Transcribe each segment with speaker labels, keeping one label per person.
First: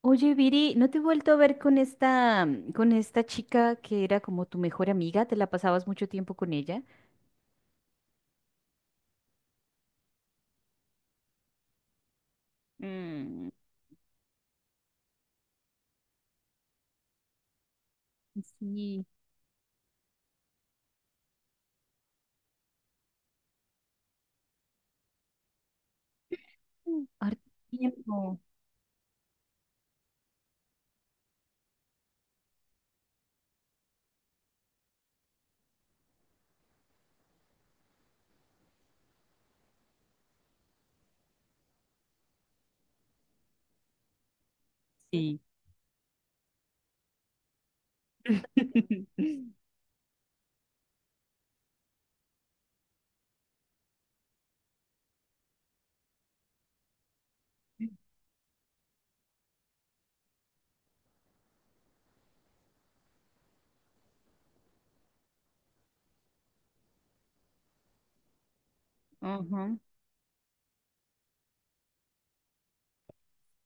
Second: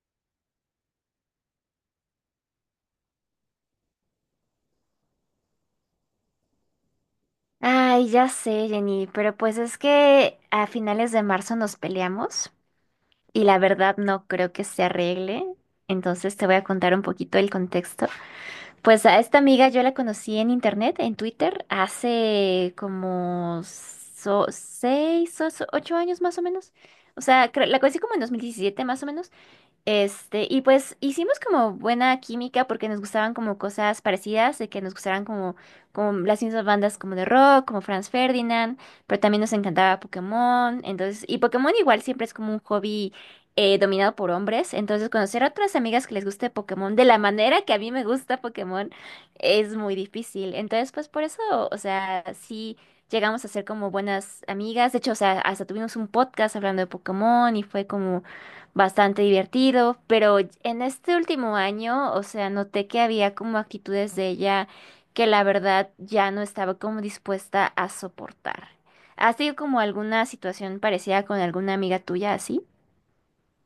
Speaker 1: Oye, Viri, ¿no te he vuelto a ver con con esta chica que era como tu mejor amiga? ¿Te la pasabas mucho tiempo con ella?
Speaker 2: Ay, ya sé, Jenny, pero pues es que a finales de marzo nos peleamos y
Speaker 1: Mm,
Speaker 2: la verdad no creo que se arregle. Entonces te voy a contar un poquito el contexto. Pues
Speaker 1: sí.
Speaker 2: a esta amiga yo la conocí en internet, en Twitter, hace como 6 o 8 años más o menos.
Speaker 1: Mm.
Speaker 2: O
Speaker 1: Harto
Speaker 2: sea, la conocí como en dos
Speaker 1: tiempo.
Speaker 2: mil diecisiete más o menos. Y pues hicimos como buena química porque nos gustaban como cosas parecidas, de que nos gustaran como, como las mismas bandas como de rock, como Franz Ferdinand, pero también nos encantaba Pokémon, entonces, y Pokémon igual siempre es como un hobby dominado por hombres, entonces
Speaker 1: Sí.
Speaker 2: conocer a otras amigas que les guste Pokémon de la manera que a mí me gusta Pokémon es muy difícil, entonces pues por eso, o sea, sí llegamos a ser como buenas amigas, de hecho, o sea, hasta tuvimos un podcast hablando de Pokémon y fue como bastante divertido, pero en este último año, o sea, noté que había como actitudes de ella que la verdad ya no estaba como dispuesta a soportar. ¿Has tenido
Speaker 1: Ajá.
Speaker 2: como alguna situación parecida con alguna amiga tuya así?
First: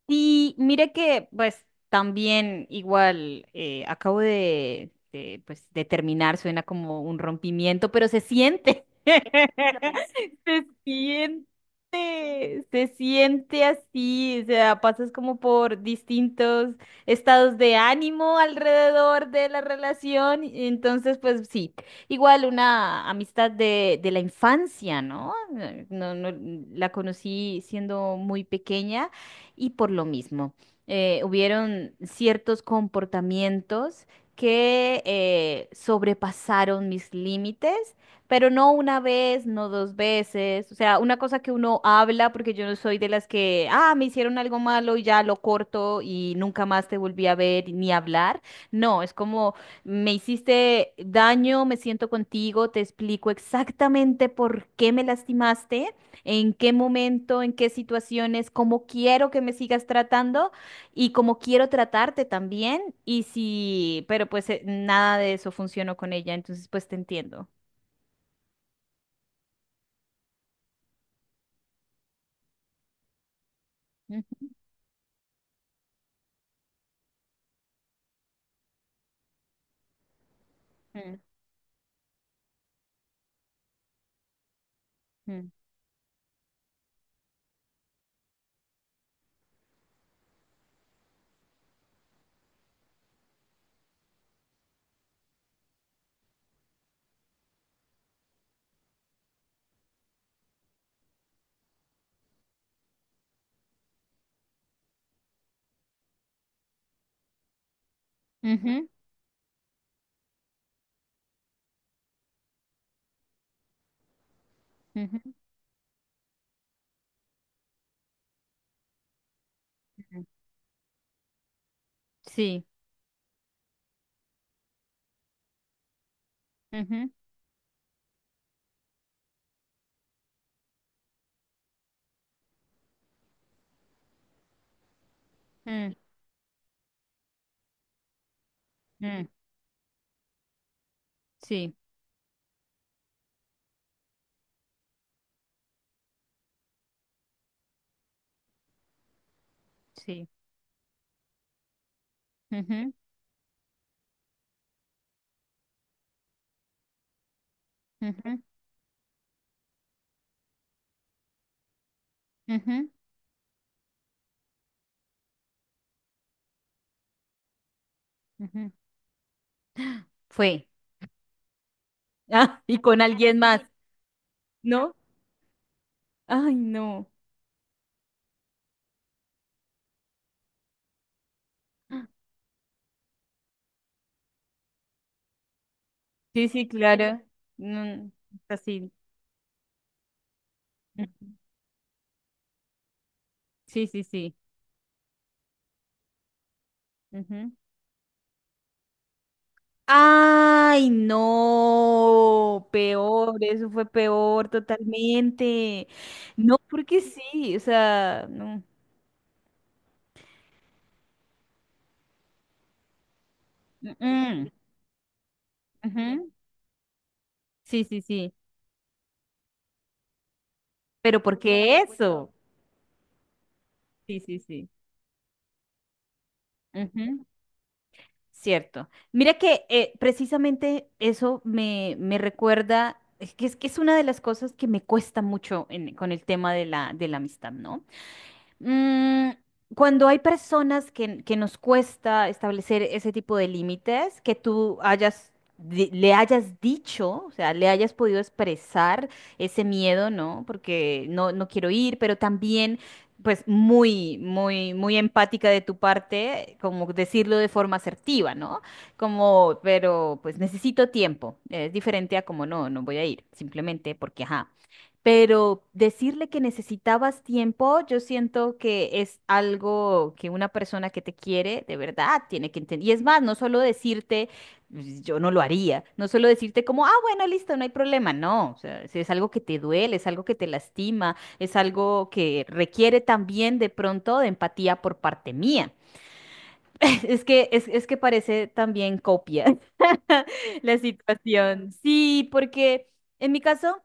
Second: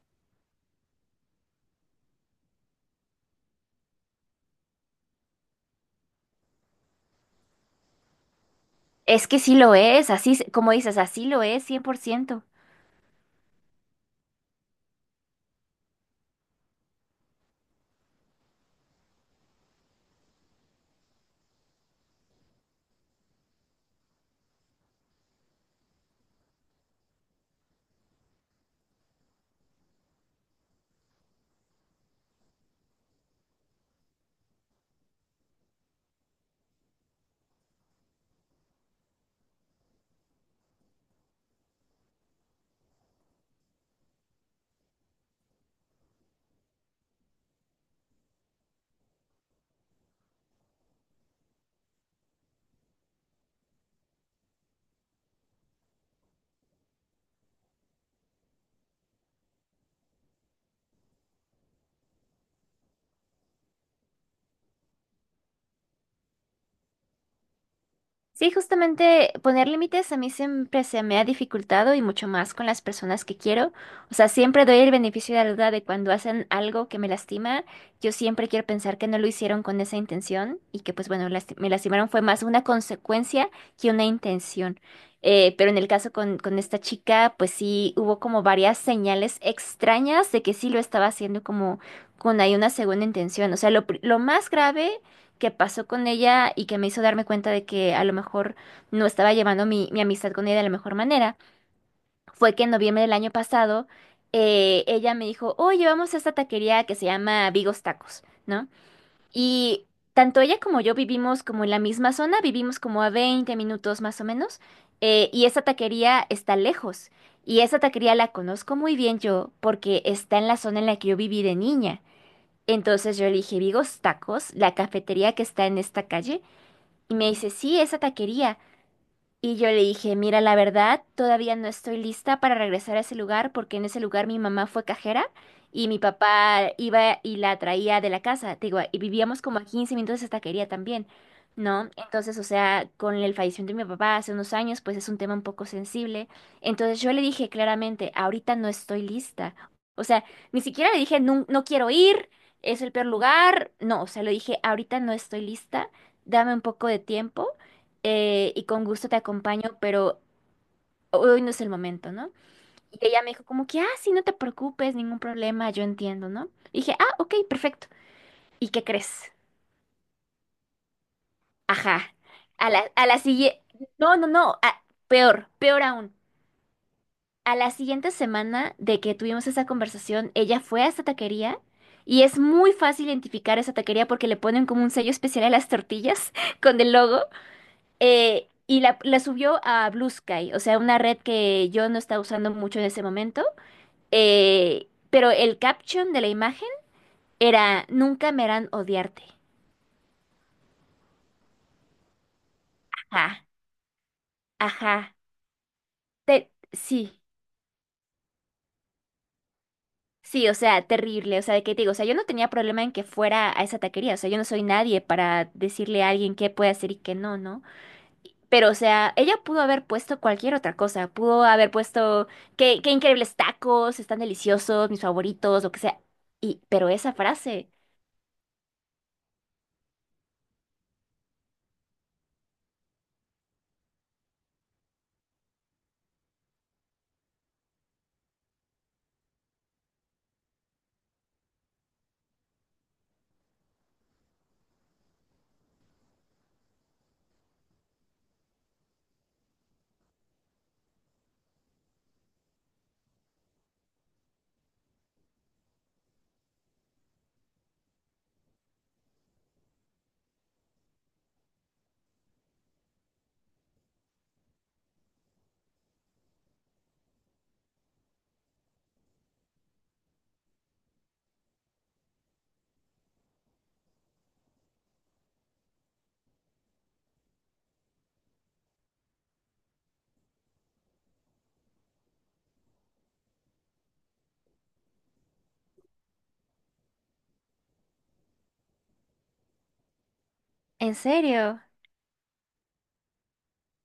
Speaker 1: Y mire que, pues, también igual acabo pues, de terminar, suena como un rompimiento, pero se siente,
Speaker 2: Es que sí lo es, así, como dices, así lo es, 100%.
Speaker 1: se siente así, o sea, pasas como por distintos estados de ánimo alrededor de la relación, y entonces, pues, sí, igual una amistad de la infancia, ¿no? No, no, la conocí siendo muy pequeña y por lo mismo, hubieron ciertos comportamientos que sobrepasaron mis límites, pero no una vez, no dos veces, o sea, una cosa que uno habla, porque yo no soy de las que, ah, me hicieron algo malo y ya lo corto y nunca más te volví a ver ni hablar. No, es como, me hiciste daño, me siento contigo, te explico exactamente por qué me lastimaste, en qué momento, en qué situaciones, cómo quiero que me sigas tratando y cómo quiero tratarte también. Y si, pero pues nada de eso funcionó con ella, entonces pues te entiendo.
Speaker 2: Sí, justamente poner límites a mí siempre se me ha dificultado y mucho más con las personas que quiero. O sea,
Speaker 1: Ujú,
Speaker 2: siempre doy el beneficio de la duda de cuando hacen algo que me lastima. Yo siempre quiero pensar que no lo hicieron con esa intención y que pues
Speaker 1: mm,
Speaker 2: bueno, me lastimaron fue más una consecuencia que una intención.
Speaker 1: mm,
Speaker 2: Pero en el caso con esta chica, pues sí hubo como varias señales extrañas de que sí lo estaba haciendo como con ahí una segunda intención. O sea, lo más grave que pasó con ella y que me hizo darme cuenta de que a lo mejor no estaba llevando mi amistad con ella de la mejor manera, fue que en noviembre del año pasado ella me dijo, oye, vamos a esta taquería que se llama Vigos Tacos, ¿no?
Speaker 1: ujú,
Speaker 2: Y tanto ella como yo vivimos como en la misma zona, vivimos como a 20 minutos más o menos,
Speaker 1: ujú,
Speaker 2: y esa taquería está lejos. Y esa taquería la conozco muy bien yo porque
Speaker 1: ujú.
Speaker 2: está en la zona en la que yo viví de niña.
Speaker 1: Sí.
Speaker 2: Entonces yo le dije, Vigos Tacos, la cafetería que está en esta calle,
Speaker 1: Ujú,
Speaker 2: y me dice, sí, esa taquería. Y yo le dije, mira, la verdad, todavía no estoy lista para regresar a ese lugar porque en ese lugar mi mamá fue cajera y
Speaker 1: mm,
Speaker 2: mi papá iba y la traía de la casa. Te digo, y
Speaker 1: mm.
Speaker 2: vivíamos como a 15 minutos de esa taquería también,
Speaker 1: Sí,
Speaker 2: ¿no? Entonces, o sea, con el fallecimiento de mi papá hace unos años, pues es un tema un poco sensible. Entonces yo le dije claramente, ahorita no estoy lista. O sea,
Speaker 1: sí.
Speaker 2: ni siquiera le dije, no, no quiero ir, es
Speaker 1: Ujú,
Speaker 2: el peor lugar. No, o sea, le dije, ahorita no estoy lista, dame un poco de tiempo
Speaker 1: ujú,
Speaker 2: y con gusto te acompaño, pero hoy no es el momento, ¿no?
Speaker 1: ujú,
Speaker 2: Y ella me dijo como que, ah, sí, no te preocupes, ningún problema, yo entiendo, ¿no? Y dije, ah, ok, perfecto. ¿Y
Speaker 1: ujú.
Speaker 2: qué crees?
Speaker 1: Fue.
Speaker 2: Ajá.
Speaker 1: Ah,
Speaker 2: A
Speaker 1: y
Speaker 2: la,
Speaker 1: con
Speaker 2: a la
Speaker 1: alguien
Speaker 2: siguiente,
Speaker 1: más,
Speaker 2: no, no, no, ah,
Speaker 1: ¿no?
Speaker 2: peor, peor aún.
Speaker 1: Ay, no.
Speaker 2: A la siguiente semana de que tuvimos esa conversación, ella fue a esta taquería. Y es muy fácil identificar esa taquería porque le ponen como un sello especial a las tortillas
Speaker 1: Sí, sí,
Speaker 2: con el
Speaker 1: claro.
Speaker 2: logo.
Speaker 1: No,
Speaker 2: Y
Speaker 1: así.
Speaker 2: la subió a Blue Sky, o sea, una
Speaker 1: Ujú.
Speaker 2: red que yo no estaba usando mucho en ese momento.
Speaker 1: Sí, sí, sí.
Speaker 2: Pero el caption de la imagen
Speaker 1: Ujú.
Speaker 2: era, nunca me harán odiarte.
Speaker 1: Ay, no, peor,
Speaker 2: Ajá,
Speaker 1: eso fue peor
Speaker 2: ajá.
Speaker 1: totalmente. No, porque
Speaker 2: Sí,
Speaker 1: sí, o sea, no.
Speaker 2: sí, o sea, terrible. O sea, de qué te digo, o sea, yo no tenía problema en que fuera a esa taquería. O sea, yo no
Speaker 1: Mm,
Speaker 2: soy nadie para decirle a
Speaker 1: ujú.
Speaker 2: alguien qué puede hacer y qué no, ¿no?
Speaker 1: Sí, sí, sí.
Speaker 2: Pero, o sea, ella pudo haber puesto cualquier otra cosa.
Speaker 1: Pero
Speaker 2: Pudo haber
Speaker 1: ¿porque
Speaker 2: puesto
Speaker 1: eso?
Speaker 2: qué, qué increíbles tacos,
Speaker 1: Sí,
Speaker 2: están
Speaker 1: sí, sí.
Speaker 2: deliciosos, mis favoritos, lo que sea. Y, pero esa
Speaker 1: Ujú.
Speaker 2: frase,
Speaker 1: Cierto. Mira que precisamente eso me recuerda, es que es una de las cosas que me cuesta mucho con el tema de de la amistad, ¿no? Mm, cuando hay personas que nos cuesta establecer ese tipo de límites, que tú hayas, le hayas dicho, o sea, le hayas podido expresar ese miedo, ¿no? Porque no, no quiero ir, pero también, pues, muy, muy, muy empática de tu parte, como decirlo de forma asertiva, ¿no? Como, pero, pues, necesito tiempo. Es diferente a como, no, no voy a ir, simplemente porque, ajá. Pero decirle que necesitabas tiempo, yo siento que es algo que una persona que te quiere de verdad tiene que entender. Y es más, no solo decirte, "Pues, yo no lo haría", no solo decirte como, ah, bueno, listo, no hay problema, no. O sea, si es algo que te duele, es algo que te lastima, es algo que requiere también de pronto de empatía por parte mía. Es que parece también copia la
Speaker 2: en serio,
Speaker 1: situación. Sí, porque en mi caso...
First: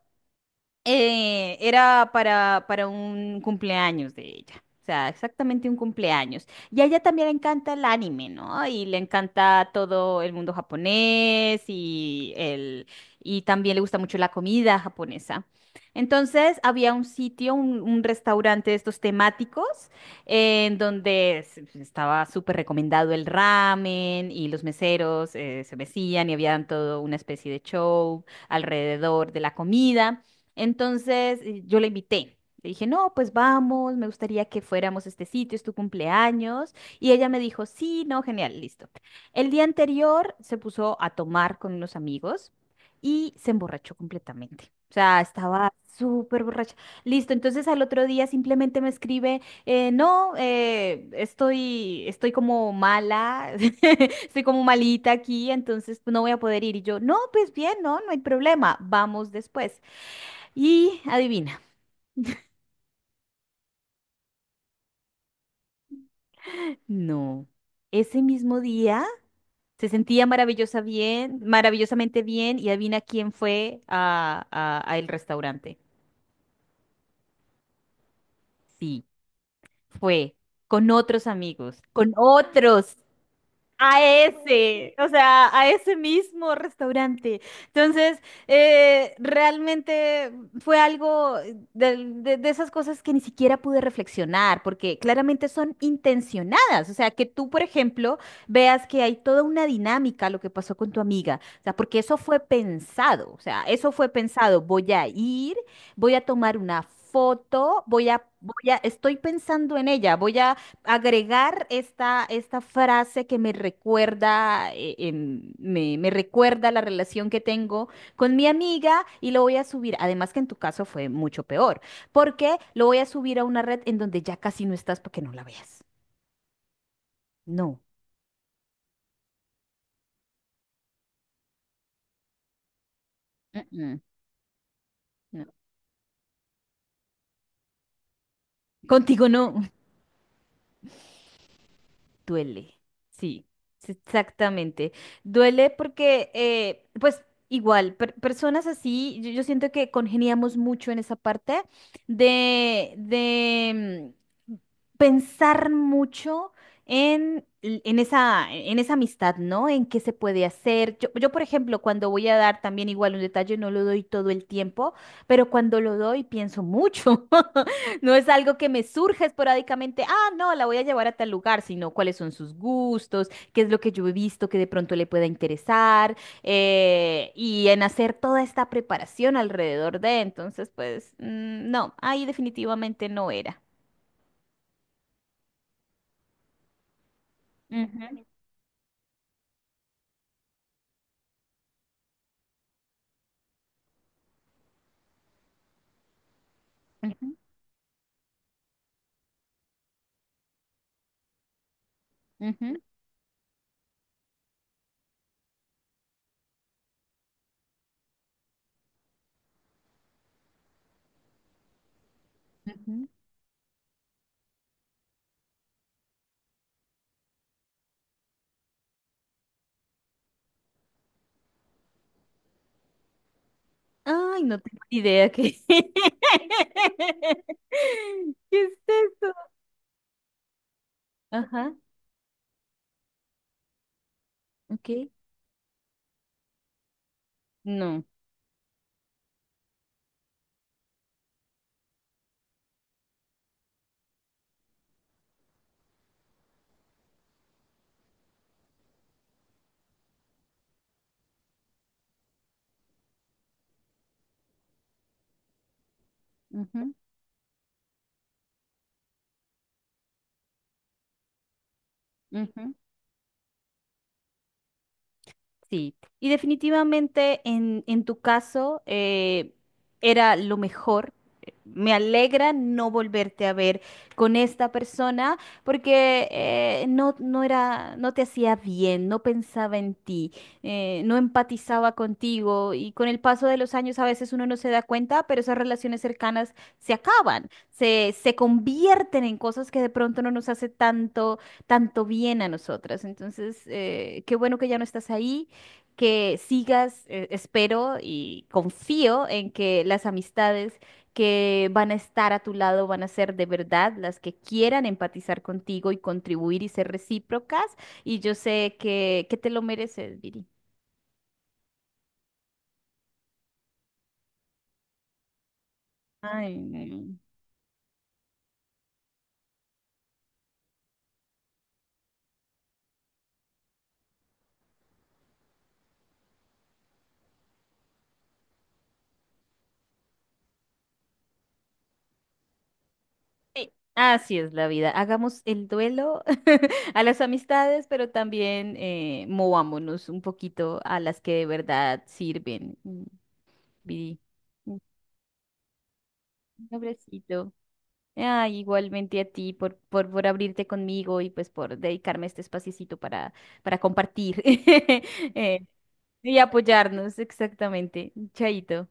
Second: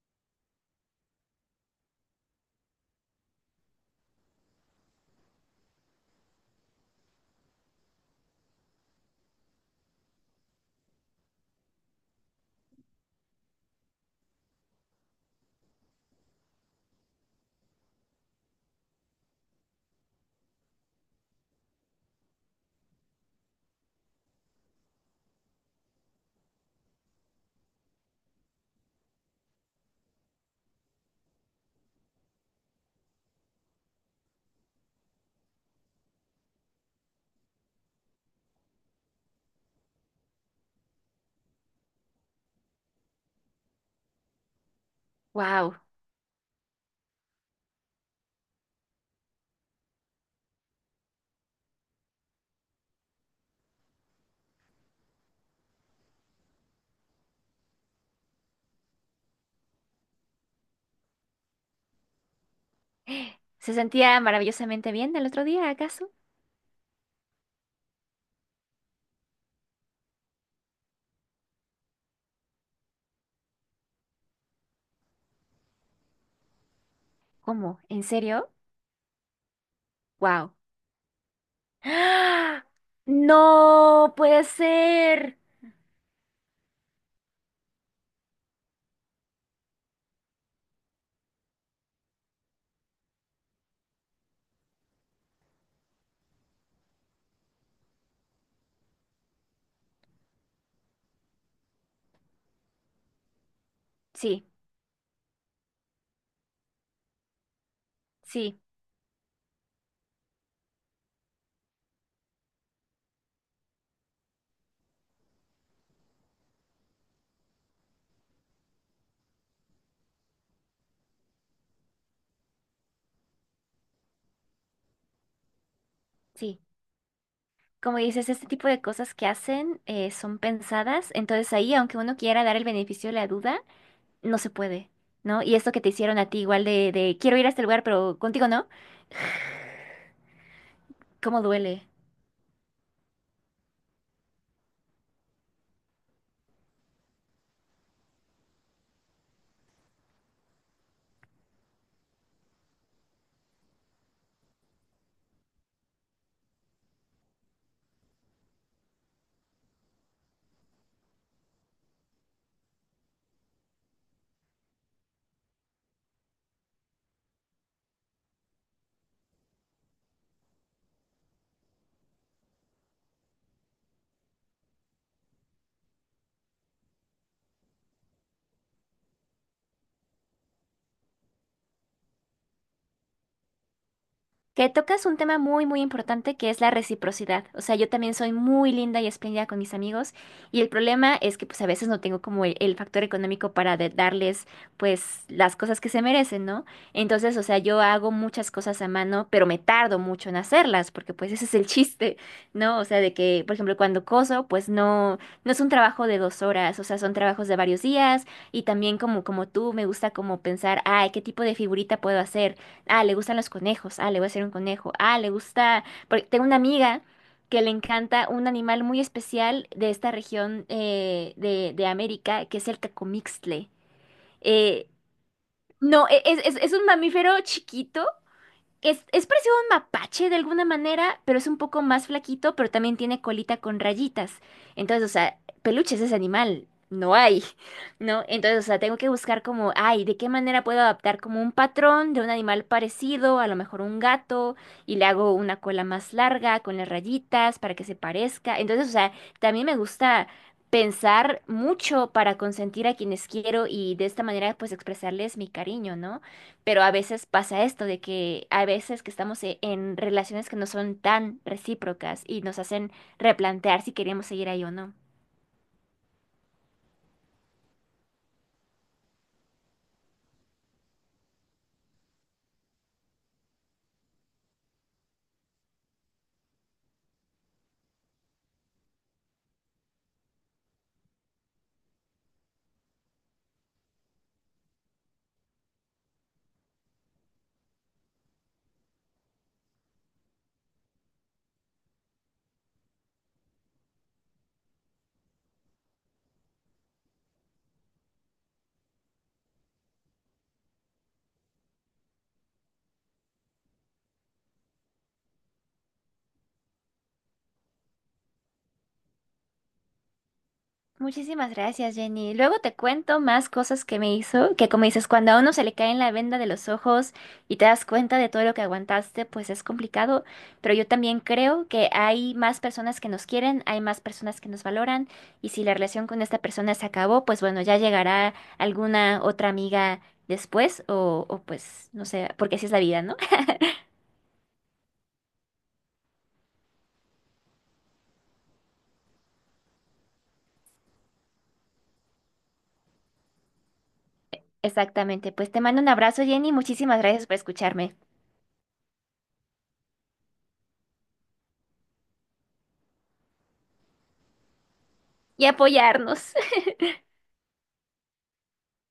Speaker 1: Era para un cumpleaños de ella. O sea, exactamente un cumpleaños. Y a ella también le encanta el anime, ¿no? Y le encanta todo el mundo japonés y el, y también le gusta mucho la comida japonesa. Entonces, había un sitio, un restaurante de estos temáticos, en donde estaba súper recomendado el ramen y los meseros se mecían y habían todo una especie de show alrededor de la comida. Entonces yo la invité. Le dije, no, pues vamos, me gustaría que fuéramos a este sitio, es tu cumpleaños. Y ella me dijo, sí, no, genial, listo. El día anterior se puso a tomar con unos amigos y se emborrachó completamente. O sea, estaba
Speaker 2: wow.
Speaker 1: súper borracha. Listo, entonces al otro día simplemente me escribe, no, estoy, estoy como mala, estoy como malita aquí, entonces no voy a poder ir. Y yo, no, pues bien, no, no hay problema, vamos después. Y adivina,
Speaker 2: ¿Se sentía maravillosamente bien del otro día, acaso?
Speaker 1: no. Ese mismo día se sentía maravillosa bien, maravillosamente bien y adivina quién fue a el restaurante.
Speaker 2: ¿Cómo? ¿En serio?
Speaker 1: Sí, fue
Speaker 2: Wow.
Speaker 1: con otros amigos, con
Speaker 2: ¡Ah!
Speaker 1: otros a
Speaker 2: No puede
Speaker 1: ese, o
Speaker 2: ser.
Speaker 1: sea, a ese mismo restaurante. Entonces, realmente fue algo de esas cosas que ni siquiera pude reflexionar, porque claramente son intencionadas. O sea, que tú, por ejemplo, veas que hay toda una dinámica a lo que pasó con tu amiga. O sea, porque eso fue pensado. O sea, eso fue
Speaker 2: Sí,
Speaker 1: pensado. Voy a ir, voy a tomar una foto,
Speaker 2: sí,
Speaker 1: estoy pensando en ella, voy a agregar esta frase que me recuerda, me recuerda la relación que tengo con mi amiga y lo voy a subir. Además que en tu caso fue mucho peor, porque lo voy a subir a una red en donde ya casi no estás para que no la veas.
Speaker 2: sí.
Speaker 1: No.
Speaker 2: Como dices, este tipo de cosas que hacen son pensadas. Entonces ahí, aunque uno quiera dar el beneficio de la duda,
Speaker 1: Mm, mm,
Speaker 2: no se puede, ¿no?
Speaker 1: no.
Speaker 2: Y esto que te hicieron a ti igual de quiero ir a este lugar, pero contigo no,
Speaker 1: Contigo no.
Speaker 2: ¿cómo duele?
Speaker 1: Duele, sí, sí, exactamente. Duele porque, pues igual, personas así, yo siento que congeniamos mucho en esa parte de mm, pensar mucho en en esa amistad, ¿no? En qué se puede hacer. Yo, por ejemplo, cuando voy a dar también igual un detalle, no lo doy todo el tiempo, pero cuando lo doy pienso mucho. No es algo que me surge esporádicamente, ah, no, la voy a llevar a tal lugar, sino cuáles son sus gustos, qué es lo que yo he visto que de pronto le pueda interesar, y en hacer toda esta preparación alrededor de, entonces, pues, mm, no, ahí definitivamente no era.
Speaker 2: Que tocas un tema muy, muy importante que es la reciprocidad. O sea, yo también
Speaker 1: Ujú,
Speaker 2: soy muy linda y espléndida con mis amigos y el problema es que pues a veces no tengo como el factor económico para darles pues las cosas que se merecen, ¿no?
Speaker 1: ujú,
Speaker 2: Entonces, o sea, yo hago muchas cosas a mano, pero me tardo mucho en hacerlas porque pues ese es el chiste,
Speaker 1: ujú,
Speaker 2: ¿no? O sea, de que, por ejemplo, cuando coso, pues no, no es un trabajo de 2 horas, o sea, son trabajos de varios días y también como, como tú me gusta como pensar, ay, ¿qué tipo de figurita puedo hacer? Ah,
Speaker 1: ujú.
Speaker 2: le gustan los conejos. Ah, le voy a hacer un conejo. Ah, le gusta. Porque tengo una amiga que le encanta un animal muy especial de esta región de América, que es el cacomixtle.
Speaker 1: Ay, no tengo
Speaker 2: Eh,
Speaker 1: ni idea qué.
Speaker 2: no, es, es un mamífero chiquito,
Speaker 1: ¿Qué es
Speaker 2: es
Speaker 1: eso?
Speaker 2: parecido a un mapache de alguna manera, pero es un
Speaker 1: Ajá,
Speaker 2: poco más flaquito, pero también tiene colita con rayitas. Entonces,
Speaker 1: ok.
Speaker 2: o sea, peluches de ese animal. No hay,
Speaker 1: No.
Speaker 2: ¿no? Entonces, o sea, tengo que buscar como, ay, ¿de qué manera puedo adaptar como un patrón de un animal parecido, a lo mejor un gato, y le hago una cola más larga con las rayitas para que se parezca? Entonces, o sea, también me gusta pensar mucho para consentir a quienes quiero y de esta manera pues expresarles mi cariño, ¿no? Pero a
Speaker 1: Ujú,
Speaker 2: veces pasa esto de que a veces que estamos en relaciones que no son tan recíprocas y nos
Speaker 1: ujú.
Speaker 2: hacen replantear si queremos seguir ahí o no.
Speaker 1: Sí, y definitivamente en tu caso era lo mejor. Me alegra no volverte a ver con esta persona porque no, no era, no te hacía bien, no pensaba en ti, no empatizaba contigo y con el paso de los años a veces uno no se da cuenta, pero esas relaciones cercanas se acaban, se convierten en cosas que de pronto no nos hace tanto, tanto bien a nosotras. Entonces, qué bueno que ya no estás ahí, que sigas, espero y confío en que las amistades que van a estar a tu lado van a ser de verdad las que quieran empatizar contigo y contribuir y ser recíprocas. Y yo sé que te lo mereces, Viri.
Speaker 2: Muchísimas gracias, Jenny. Luego te cuento más cosas que me hizo, que como dices, cuando a uno se le cae en la venda de
Speaker 1: Ay,
Speaker 2: los ojos
Speaker 1: no.
Speaker 2: y te das cuenta de todo lo que aguantaste, pues es complicado, pero yo también creo que hay más personas que nos quieren, hay más personas que nos valoran y si la relación con esta persona se acabó, pues bueno, ya llegará alguna otra amiga después o pues no sé, porque así es la vida, ¿no?
Speaker 1: Sí, así es la vida. Hagamos el duelo a las amistades, pero también movámonos un poquito a las que de verdad sirven. Mm, Viri, un
Speaker 2: Exactamente, pues te mando un abrazo, Jenny, muchísimas gracias por
Speaker 1: abracito.
Speaker 2: escucharme
Speaker 1: Ay, igualmente a ti por abrirte conmigo y pues por dedicarme este espaciecito para compartir
Speaker 2: y apoyarnos.
Speaker 1: y apoyarnos, exactamente. Chaito.